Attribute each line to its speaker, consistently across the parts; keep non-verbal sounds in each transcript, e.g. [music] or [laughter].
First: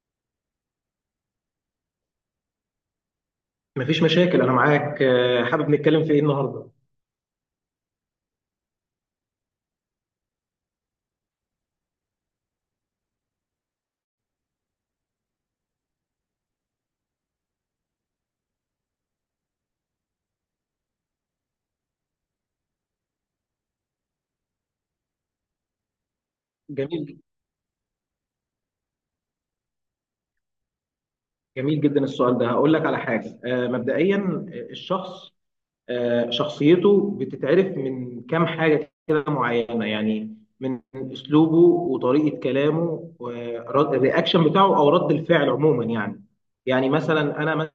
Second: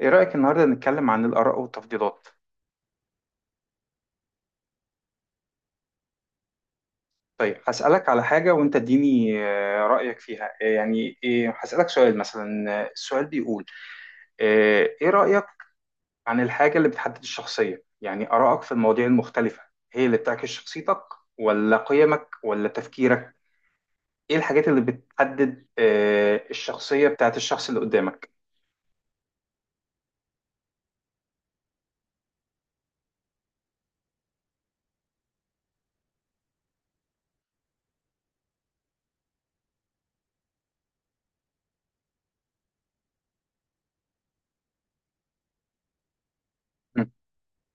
Speaker 1: ايه رأيك النهارده نتكلم عن الآراء والتفضيلات؟
Speaker 2: مفيش مشاكل انا معاك حابب نتكلم في ايه النهارده؟
Speaker 1: طيب، هسألك على حاجة وانت اديني رأيك فيها. يعني إيه، هسألك سؤال مثلا. السؤال بيقول ايه رأيك عن الحاجة اللي بتحدد الشخصية؟ يعني آرائك في المواضيع المختلفة هي اللي بتعكس شخصيتك، ولا قيمك، ولا تفكيرك؟ ايه الحاجات اللي بتحدد الشخصية
Speaker 2: جميل
Speaker 1: بتاعت الشخص اللي قدامك؟
Speaker 2: جميل جدا السؤال ده. هقول لك على حاجه، مبدئيا الشخص، شخصيته بتتعرف من كام حاجه كده معينه، يعني من اسلوبه وطريقه كلامه والرياكشن بتاعه او رد الفعل عموما يعني. يعني
Speaker 1: مم.
Speaker 2: مثلا انا،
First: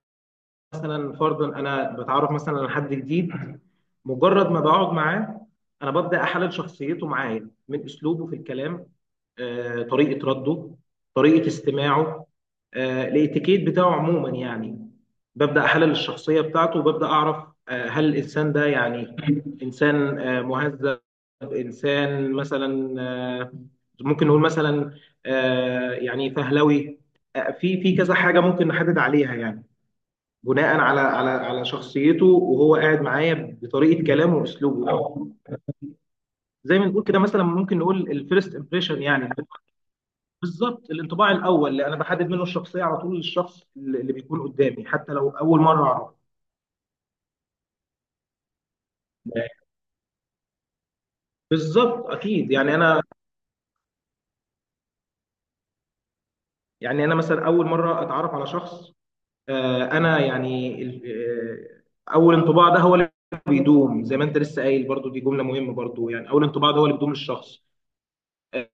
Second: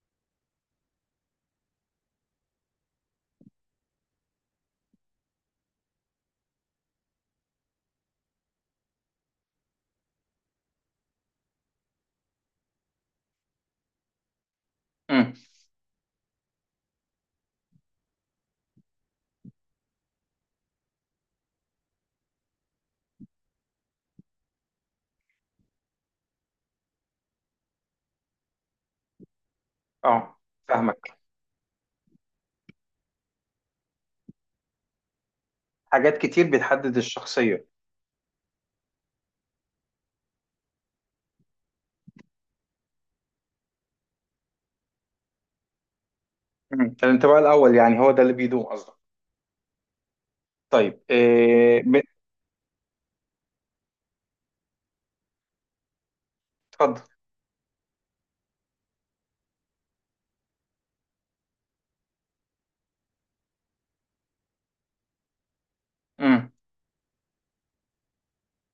Speaker 2: مثلا فرضا انا بتعرف مثلا على حد جديد، مجرد ما بقعد معاه انا ببدا احلل شخصيته معايا من اسلوبه في الكلام، طريقه رده، طريقه استماعه، الاتيكيت بتاعه عموما يعني.
Speaker 1: مم.
Speaker 2: ببدا احلل الشخصيه بتاعته وببدا اعرف هل الانسان ده يعني انسان مهذب، انسان مثلا، ممكن نقول مثلا يعني فهلوي، في كذا حاجه ممكن نحدد عليها يعني،
Speaker 1: اه.
Speaker 2: بناء على
Speaker 1: فاهمك.
Speaker 2: شخصيته وهو قاعد معايا، بطريقه كلامه واسلوبه او
Speaker 1: حاجات كتير
Speaker 2: زي ما
Speaker 1: بتحدد
Speaker 2: نقول كده. مثلا
Speaker 1: الشخصية.
Speaker 2: ممكن نقول الفيرست امبريشن، يعني بالظبط الانطباع الاول اللي انا بحدد منه الشخصيه على طول للشخص اللي بيكون قدامي حتى لو اول مره اعرفه.
Speaker 1: مم. الانطباع الأول، يعني هو ده اللي بيدوم قصدك؟ طيب، إيه
Speaker 2: بالظبط اكيد، يعني انا،
Speaker 1: اتفضل.
Speaker 2: يعني انا مثلا اول مره اتعرف على شخص، انا يعني اول انطباع ده هو اللي بيدوم. زي ما انت لسه قايل برضو، دي جمله مهمه برضو، يعني اول
Speaker 1: امم،
Speaker 2: انطباع ده هو اللي بيدوم للشخص، آه،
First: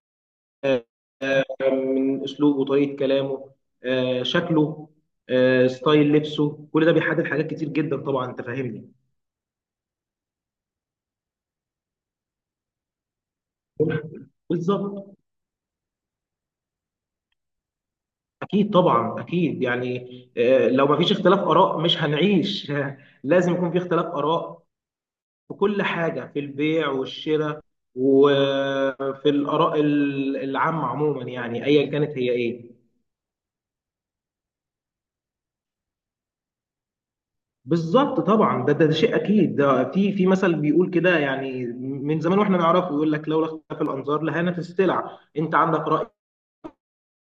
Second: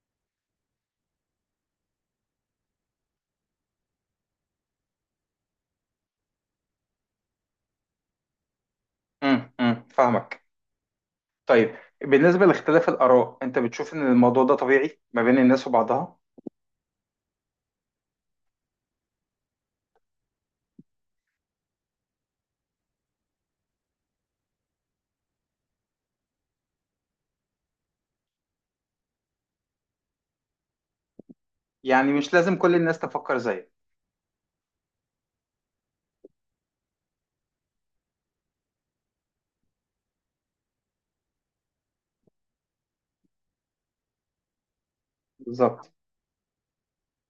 Speaker 2: من اسلوبه، طريقه كلامه، شكله، ستايل لبسه، كل ده بيحدد حاجات كتير جدا طبعا، انت فاهمني.
Speaker 1: امم، امم، فاهمك. طيب، بالنسبة لاختلاف الآراء، أنت بتشوف إن الموضوع ده طبيعي
Speaker 2: بالظبط،
Speaker 1: ما بين الناس وبعضها؟
Speaker 2: اكيد طبعا اكيد يعني، لو ما فيش اختلاف اراء مش هنعيش [laughs] لازم يكون في اختلاف اراء في كل حاجه، في البيع والشراء، وفي الاراء العامه عموما يعني، ايا
Speaker 1: يعني
Speaker 2: كانت هي
Speaker 1: مش لازم
Speaker 2: ايه.
Speaker 1: كل الناس تفكر زيك.
Speaker 2: بالظبط طبعا، ده شيء اكيد. ده في مثل بيقول كده يعني، من زمان واحنا نعرفه، يقول لك لولا اختلاف الانظار لهانت السلع. انت عندك
Speaker 1: بالظبط.
Speaker 2: راي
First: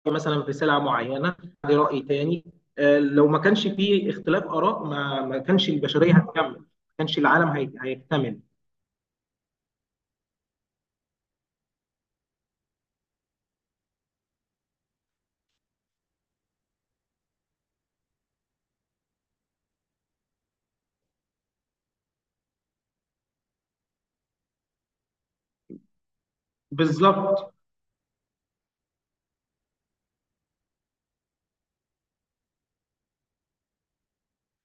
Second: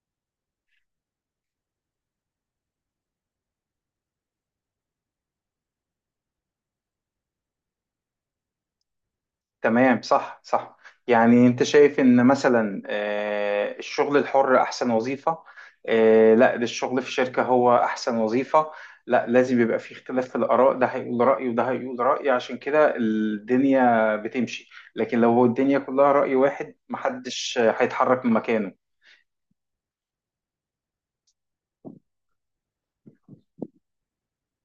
Speaker 2: مثلا في سلعه معينه، عندي راي تاني. لو ما كانش في اختلاف اراء ما كانش البشريه هتكمل، ما كانش العالم هيكتمل.
Speaker 1: تمام. صح، صح. يعني انت شايف ان مثلا الشغل الحر احسن وظيفة. لا، ده الشغل في شركة هو احسن وظيفة. لا، لازم يبقى في اختلاف في الاراء، ده هيقول رأي وده هيقول رأي، عشان كده الدنيا بتمشي. لكن لو الدنيا كلها رأي واحد،
Speaker 2: بالظبط
Speaker 1: محدش هيتحرك من مكانه.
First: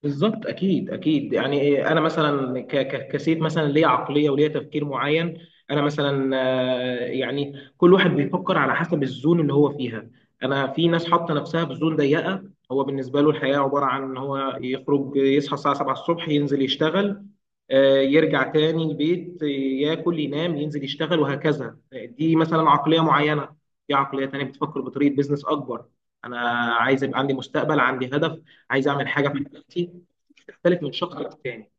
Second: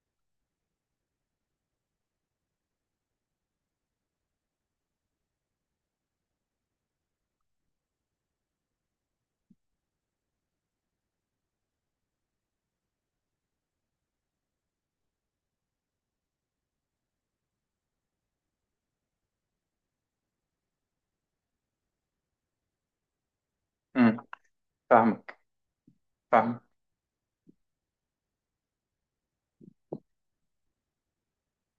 Speaker 2: بالظبط، اكيد اكيد يعني إيه، انا مثلا كسيف مثلا ليا عقليه وليا تفكير معين. انا مثلا، يعني كل واحد بيفكر على حسب الزون اللي هو فيها. انا في ناس حاطه نفسها في زون ضيقه، هو بالنسبه له الحياه عباره عن ان هو يخرج، يصحى الساعه 7 الصبح ينزل يشتغل، يرجع تاني البيت، ياكل ينام ينزل يشتغل وهكذا، دي مثلا عقليه معينه. في
Speaker 1: امم،
Speaker 2: عقليه تانيه بتفكر بطريقه
Speaker 1: فاهمك،
Speaker 2: بيزنس اكبر. انا
Speaker 1: فاهمك.
Speaker 2: عايز يبقى عندي مستقبل، عندي هدف، عايز اعمل حاجه في حياتي، بتختلف من شخص للتاني.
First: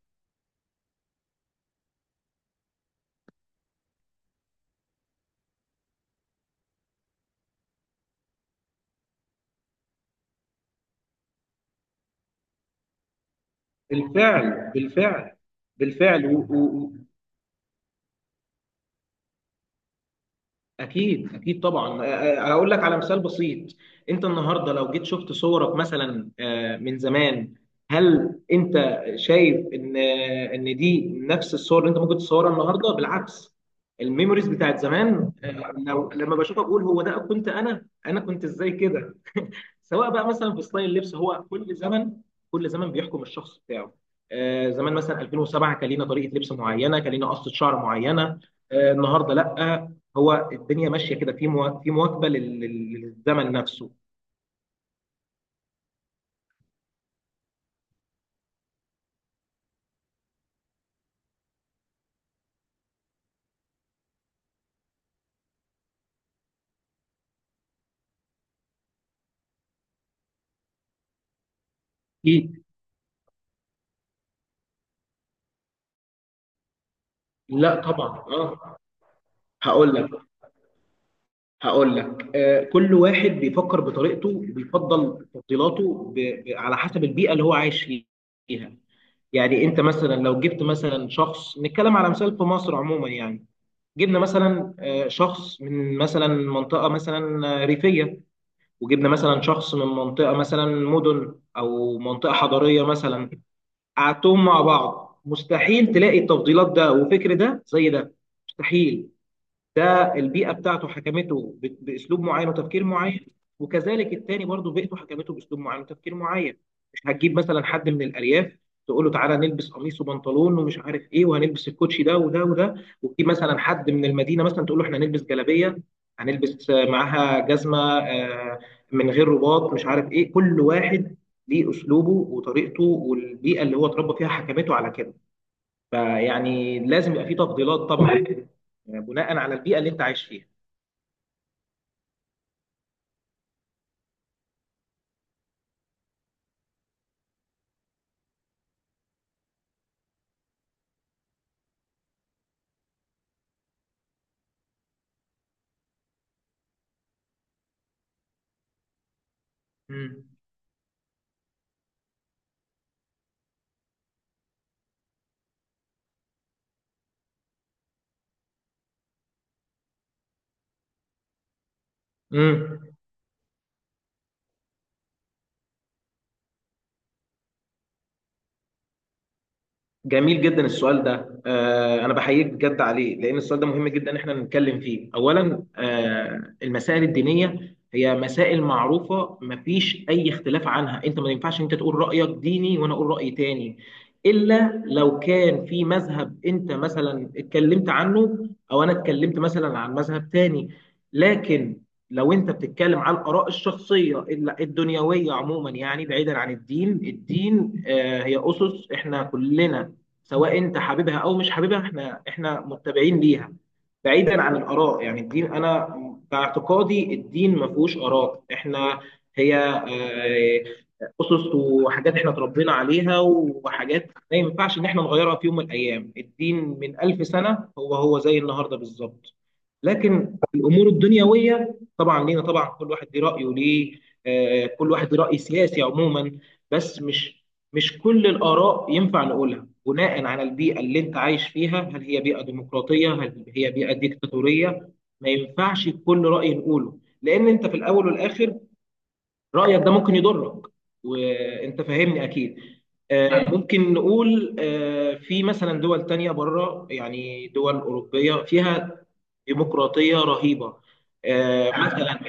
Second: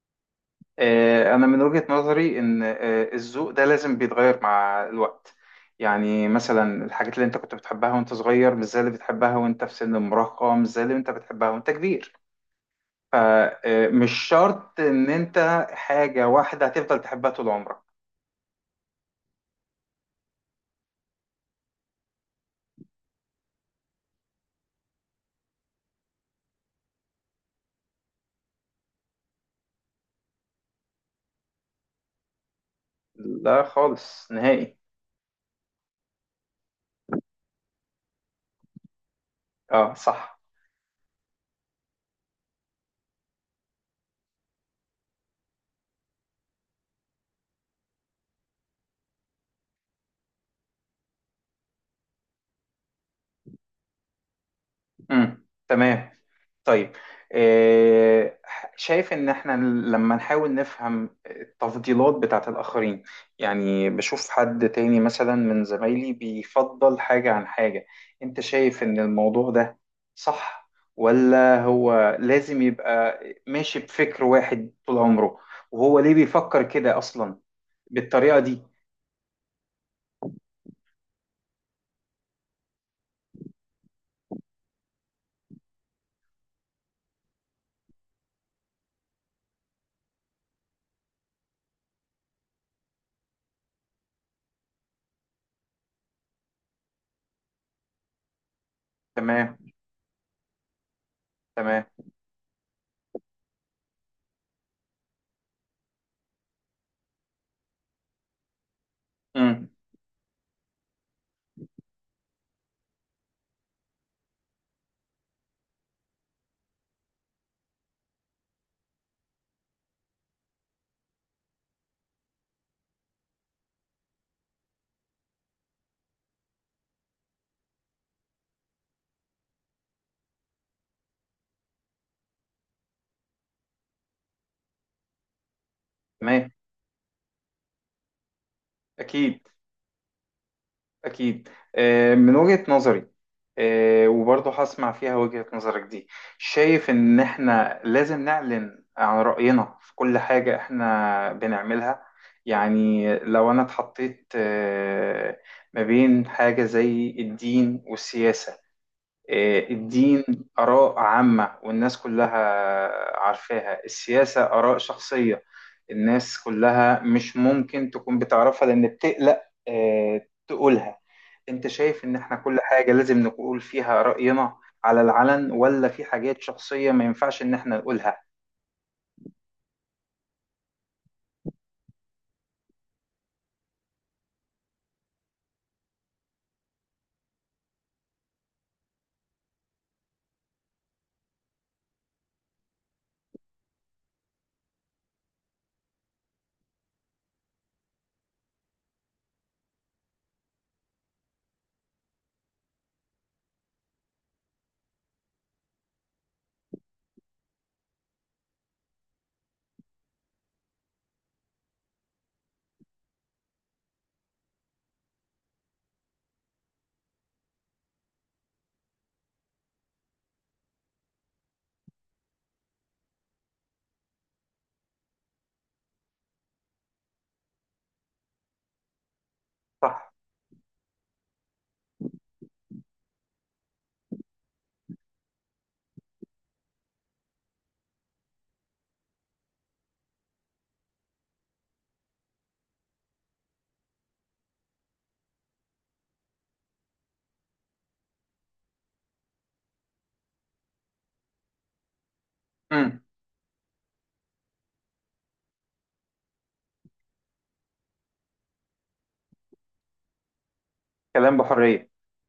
Speaker 1: أنا من وجهة نظري إن الذوق ده لازم بيتغير مع الوقت. يعني مثلا الحاجات اللي أنت كنت بتحبها وأنت صغير مش زي اللي بتحبها وأنت في سن المراهقة، مش زي اللي أنت بتحبها وأنت كبير. فمش
Speaker 2: بالفعل
Speaker 1: شرط إن
Speaker 2: بالفعل
Speaker 1: أنت
Speaker 2: بالفعل.
Speaker 1: حاجة واحدة
Speaker 2: و-
Speaker 1: هتفضل تحبها طول عمرك.
Speaker 2: اكيد اكيد طبعا هقول لك على مثال بسيط. انت النهارده لو جيت شفت صورك مثلا، من زمان، هل انت شايف ان ان دي نفس الصور اللي انت ممكن تصورها النهارده؟ بالعكس.
Speaker 1: لا، خالص،
Speaker 2: الميموريز
Speaker 1: نهائي.
Speaker 2: بتاعت زمان، لو لما بشوفها بقول هو ده كنت انا كنت ازاي كده،
Speaker 1: أه،
Speaker 2: سواء بقى
Speaker 1: صح.
Speaker 2: مثلا في ستايل اللبس. هو كل زمن، كل زمن بيحكم الشخص بتاعه. آه زمان مثلا 2007 كان لينا طريقه لبس معينه، كان لينا قصه شعر معينه. آه النهارده لا، هو الدنيا ماشيه كده في في مواكبه للزمن نفسه.
Speaker 1: مم. تمام. طيب، آه، شايف ان احنا لما نحاول نفهم التفضيلات بتاعت الاخرين، يعني بشوف حد تاني مثلا من زمايلي بيفضل حاجة عن حاجة، انت شايف ان الموضوع ده صح، ولا هو لازم
Speaker 2: اكيد.
Speaker 1: يبقى ماشي بفكر واحد طول عمره؟ وهو ليه بيفكر كده اصلا
Speaker 2: لا طبعا
Speaker 1: بالطريقة دي؟
Speaker 2: اه، هقول لك، هقول لك، آه كل واحد بيفكر بطريقته، بيفضل تفضيلاته على حسب البيئه اللي هو عايش فيها. يعني انت مثلا لو جبت مثلا شخص، نتكلم على مثال في مصر عموما يعني، جبنا مثلا شخص من مثلا منطقة مثلا ريفية، وجبنا مثلا
Speaker 1: تمام،
Speaker 2: شخص من منطقة مثلا مدن
Speaker 1: تمام،
Speaker 2: أو منطقة حضرية مثلا، قعدتهم مع بعض مستحيل تلاقي التفضيلات ده وفكر ده زي ده، مستحيل.
Speaker 1: امم،
Speaker 2: ده البيئه بتاعته حكمته باسلوب معين وتفكير معين، وكذلك التاني برضه بيئته حكمته باسلوب معين وتفكير معين. مش هتجيب مثلا حد من الارياف تقول له تعالى نلبس قميص وبنطلون ومش عارف ايه، وهنلبس الكوتشي ده وده وده، وتجيب مثلا حد من المدينه مثلا تقول له احنا هنلبس جلابيه، هنلبس معاها جزمه من غير رباط، مش عارف ايه. كل واحد ليه اسلوبه وطريقته، والبيئه اللي هو اتربى فيها حكمته على كده.
Speaker 1: تمام.
Speaker 2: فيعني لازم يبقى في تفضيلات طبعا، بناء
Speaker 1: اكيد.
Speaker 2: على البيئه اللي انت عايش فيها.
Speaker 1: أكيد. من وجهة نظري، وبرضه هسمع فيها وجهة نظرك دي، شايف إن إحنا لازم نعلن عن رأينا في كل حاجة إحنا بنعملها؟ يعني لو أنا اتحطيت ما بين حاجة زي الدين والسياسة. الدين
Speaker 2: امم،
Speaker 1: آراء عامة والناس كلها عارفاها. السياسة آراء شخصية، الناس كلها مش ممكن تكون بتعرفها، لأن بتقلق تقولها. أنت شايف إن إحنا كل حاجة
Speaker 2: امم.
Speaker 1: لازم نقول فيها رأينا على العلن، ولا في حاجات شخصية ما ينفعش إن إحنا نقولها؟
Speaker 2: جميل جدا السؤال ده، انا بحييك بجد عليه، لان السؤال ده مهم جدا ان احنا نتكلم فيه. اولا، المسائل الدينيه هي مسائل معروفه، مفيش اي اختلاف عنها. انت ما ينفعش انت تقول رايك ديني وانا اقول راي تاني، الا لو كان في مذهب انت مثلا اتكلمت عنه، او انا اتكلمت مثلا عن مذهب تاني. لكن لو انت بتتكلم على الاراء الشخصيه الدنيويه عموما يعني، بعيدا عن الدين. الدين، هي اسس احنا كلنا، سواء انت حاببها او مش حاببها احنا متبعين ليها، بعيدا عن الاراء. يعني الدين، انا باعتقادي الدين ما فيهوش اراء. احنا هي، اسس وحاجات احنا اتربينا عليها، وحاجات ما ينفعش ان احنا نغيرها في يوم من الايام. الدين من 1000 سنه هو هو زي النهارده بالظبط.
Speaker 1: صح؟
Speaker 2: لكن الامور الدنيويه طبعا لينا طبعا، كل واحد ليه رايه، ليه كل واحد ليه راي سياسي عموما. بس مش كل الاراء ينفع نقولها، بناء على البيئه اللي انت عايش فيها، هل هي بيئه ديمقراطيه، هل هي بيئه ديكتاتوريه. ما ينفعش كل راي نقوله، لان انت في الاول والاخر رأيك ده ممكن يضرك، وانت فاهمني اكيد.
Speaker 1: مم.
Speaker 2: ممكن نقول في مثلا دول تانية بره، يعني دول أوروبية فيها ديمقراطية رهيبة،
Speaker 1: كلام بحرية.
Speaker 2: مثلا،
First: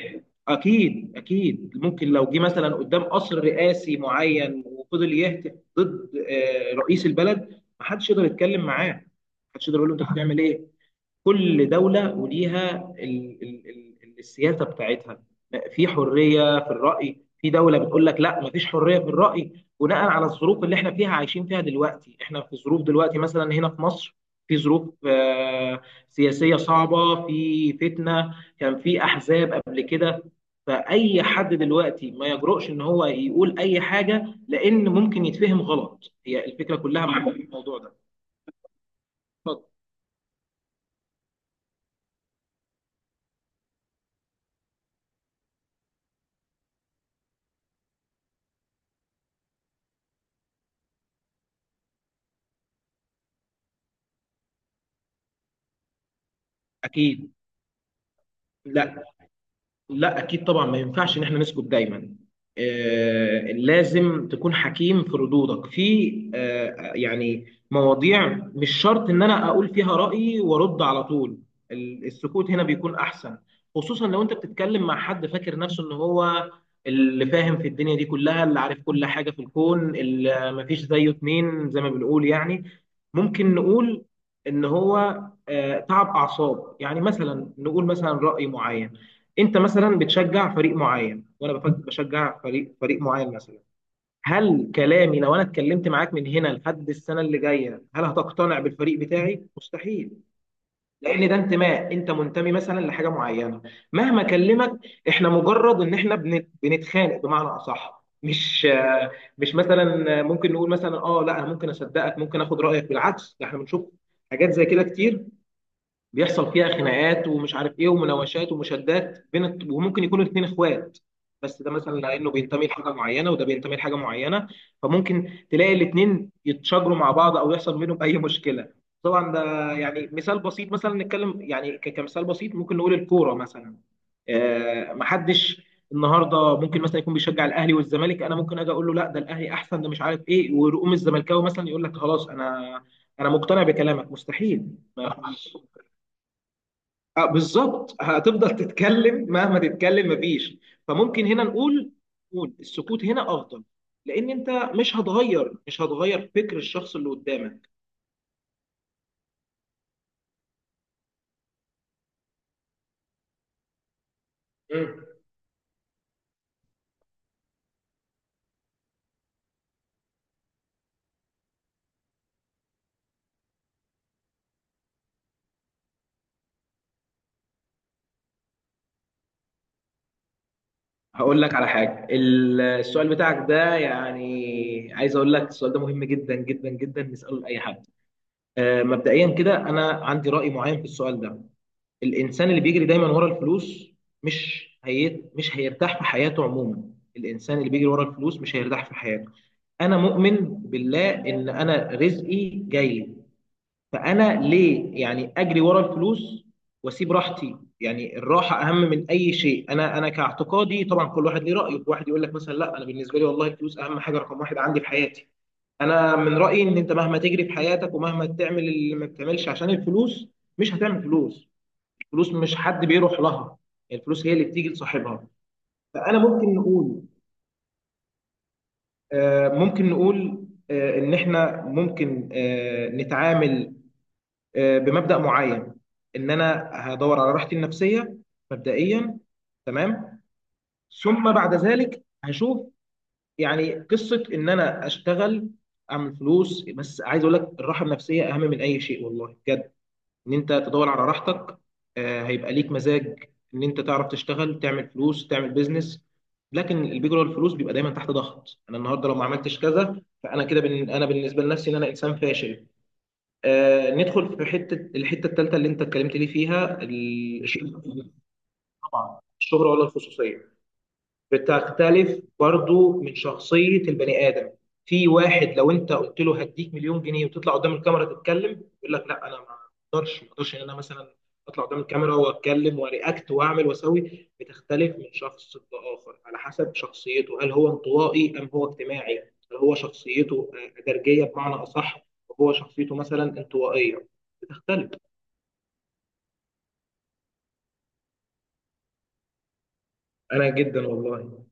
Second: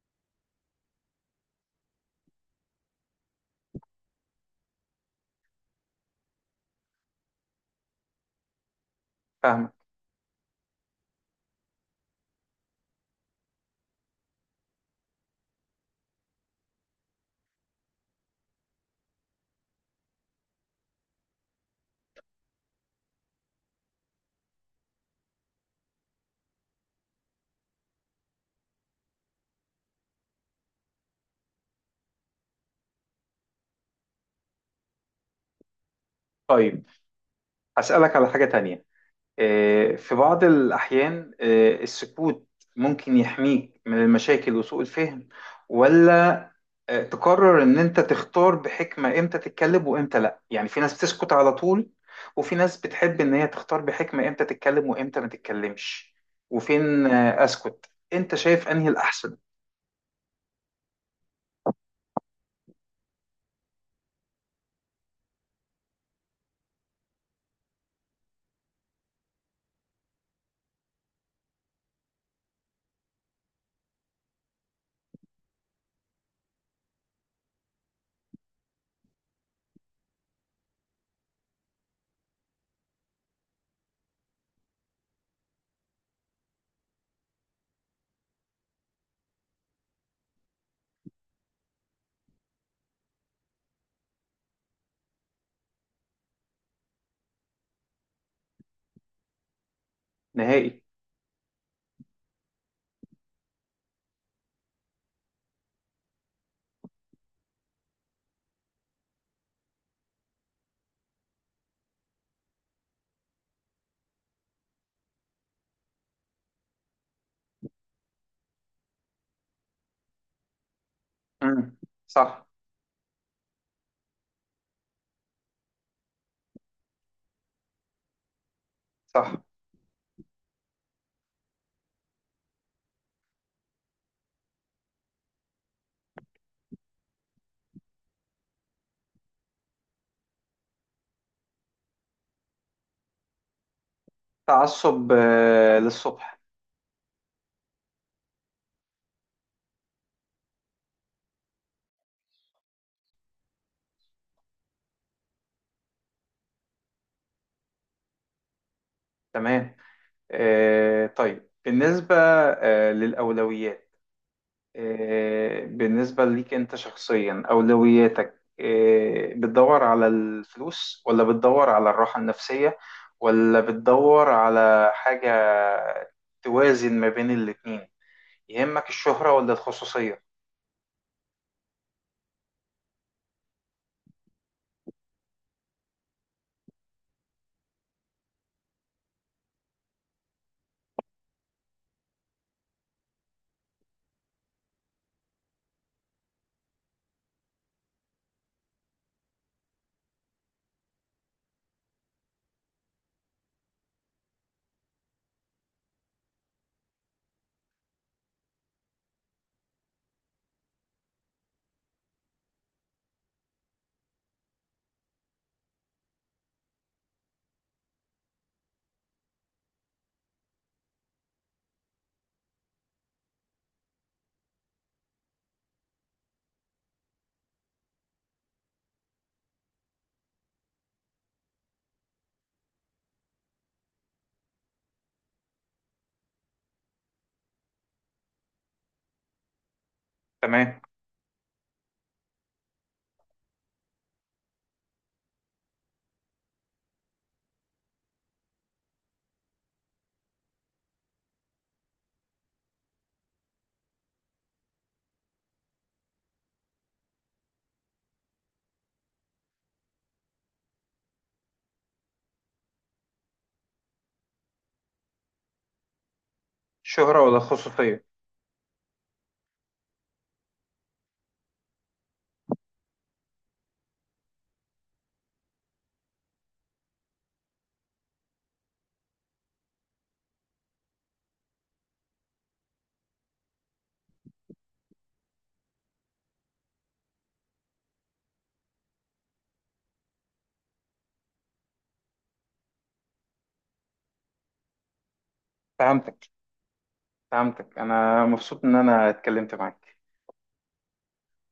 Speaker 2: أكيد أكيد ممكن لو جه مثلا قدام قصر رئاسي معين وفضل يهتف ضد رئيس البلد محدش يقدر يتكلم معاه، محدش
Speaker 1: فاهمة.
Speaker 2: يقدر يقول له أنت بتعمل إيه؟ كل دولة وليها ال ال ال السياسة بتاعتها. في حرية في الرأي، في دولة بتقول لك لا مفيش حرية في الرأي، بناء على الظروف اللي احنا فيها عايشين فيها دلوقتي. احنا في ظروف دلوقتي مثلا هنا في مصر، في ظروف سياسية صعبة، في فتنة، كان في أحزاب قبل كده، فأي حد دلوقتي ما يجرؤش إن هو يقول أي حاجة، لأن ممكن يتفهم غلط. هي الفكرة
Speaker 1: طيب،
Speaker 2: كلها مع الموضوع ده.
Speaker 1: هسألك على حاجة تانية.
Speaker 2: اتفضل.
Speaker 1: في بعض الأحيان السكوت ممكن يحميك من المشاكل وسوء الفهم، ولا تقرر إن أنت تختار بحكمة إمتى تتكلم وإمتى لأ؟ يعني في ناس بتسكت على طول، وفي ناس بتحب إن هي تختار بحكمة إمتى تتكلم وإمتى ما تتكلمش وفين
Speaker 2: أكيد.
Speaker 1: أسكت. أنت شايف أنهي
Speaker 2: لا
Speaker 1: الأحسن؟
Speaker 2: لا اكيد طبعا، ما ينفعش ان احنا نسكت دايما. آه لازم تكون حكيم في ردودك، في آه يعني مواضيع مش شرط ان انا اقول فيها رايي وارد على طول، السكوت هنا بيكون احسن. خصوصا لو انت بتتكلم مع حد فاكر نفسه ان هو اللي فاهم في الدنيا دي كلها، اللي عارف كل حاجه في الكون، اللي مفيش زيه اتنين زي ما بنقول يعني. ممكن نقول ان هو آه تعب اعصاب، يعني مثلا نقول مثلا راي معين، انت مثلا بتشجع فريق معين وانا بشجع فريق معين مثلا، هل كلامي لو انا اتكلمت معاك من هنا لحد السنه اللي جايه هل هتقتنع بالفريق بتاعي؟ مستحيل.
Speaker 1: نهائي.
Speaker 2: لان ده انتماء، انت منتمي مثلا لحاجه معينه، مهما اكلمك. احنا مجرد ان احنا بنتخانق بمعنى اصح، مش آه، مش مثلا ممكن نقول مثلا اه لا انا ممكن اصدقك، ممكن اخد رايك. بالعكس، ده احنا بنشوف حاجات زي كده كتير بيحصل فيها خناقات ومش عارف ايه، ومناوشات ومشادات وممكن يكونوا الاثنين اخوات، بس ده
Speaker 1: مم.
Speaker 2: مثلا لانه
Speaker 1: صح،
Speaker 2: بينتمي لحاجه معينه، وده بينتمي لحاجه معينه. فممكن تلاقي الاثنين يتشاجروا مع بعض او يحصل بينهم اي مشكله. طبعا
Speaker 1: صح.
Speaker 2: ده يعني مثال بسيط، مثلا نتكلم يعني كمثال بسيط ممكن نقول الكوره مثلا. محدش النهارده ممكن مثلا يكون بيشجع الاهلي والزمالك، انا ممكن اجي اقول له لا ده الاهلي احسن، ده مش عارف ايه، ويقوم الزملكاوي مثلا يقول لك خلاص انا مقتنع بكلامك؟ مستحيل، ما
Speaker 1: تعصب
Speaker 2: يحصلش.
Speaker 1: للصبح.
Speaker 2: بالظبط، هتفضل تتكلم مهما تتكلم مفيش. فممكن هنا نقول، نقول السكوت هنا افضل، لان انت مش هتغير فكر الشخص اللي قدامك.
Speaker 1: تمام. طيب، بالنسبة للأولويات،
Speaker 2: مم.
Speaker 1: بالنسبة ليك أنت شخصيا، أولوياتك بتدور على الفلوس، ولا بتدور على الراحة النفسية، ولا بتدور على حاجة توازن ما بين الاتنين؟ يهمك الشهرة ولا الخصوصية؟
Speaker 2: هقول لك على حاجه، السؤال بتاعك ده يعني، عايز اقول لك السؤال ده مهم جدا جدا جدا نساله لاي حد. مبدئيا كده انا عندي راي معين في السؤال ده. الانسان اللي بيجري دايما ورا الفلوس مش هيرتاح في حياته عموما. الانسان اللي بيجري ورا الفلوس مش هيرتاح في حياته. انا مؤمن بالله ان انا رزقي جاي، فانا ليه يعني اجري ورا الفلوس واسيب راحتي؟ يعني الراحه اهم من اي شيء. انا كاعتقادي طبعا كل واحد ليه رايه، واحد يقول لك مثلا لا انا بالنسبه لي والله الفلوس اهم حاجه، رقم واحد عندي في حياتي. انا من رايي ان انت مهما تجري في حياتك ومهما تعمل اللي ما بتعملش عشان الفلوس مش هتعمل فلوس. الفلوس مش حد بيروح لها، يعني الفلوس هي اللي بتيجي لصاحبها. فانا ممكن نقول ممكن نقول ان احنا ممكن نتعامل بمبدأ معين، ان انا هدور على راحتي النفسية مبدئيا، تمام.
Speaker 1: تمام.
Speaker 2: ثم بعد ذلك هشوف يعني قصة ان انا اشتغل اعمل فلوس، بس عايز اقول لك الراحة النفسية اهم من اي شيء والله بجد. ان انت تدور على راحتك، هيبقى ليك مزاج ان انت تعرف تشتغل، تعمل فلوس، تعمل بيزنس. لكن البيج رول الفلوس بيبقى دايما تحت ضغط، انا النهارده لو ما عملتش كذا فانا كده انا بالنسبه لنفسي ان انا انسان فاشل. آه ندخل في الحته الثالثه اللي انت اتكلمت لي فيها،
Speaker 1: الشهرة ولا الخصوصية؟
Speaker 2: الشغل. طبعا الشهره ولا الخصوصيه بتختلف برضو من شخصية البني آدم. في واحد لو انت قلت له هديك 1,000,000 جنيه وتطلع قدام الكاميرا تتكلم يقول لك لا انا، ما اقدرش ان انا مثلا اطلع قدام الكاميرا واتكلم وارياكت واعمل واسوي. بتختلف من شخص لاخر على حسب شخصيته، هل هو انطوائي ام هو اجتماعي، هل هو شخصيته درجية بمعنى اصح، وهو شخصيته مثلا انطوائية بتختلف.
Speaker 1: فهمتك. فهمتك، أنا مبسوط إن أنا اتكلمت معاك.
Speaker 2: انا جدا والله.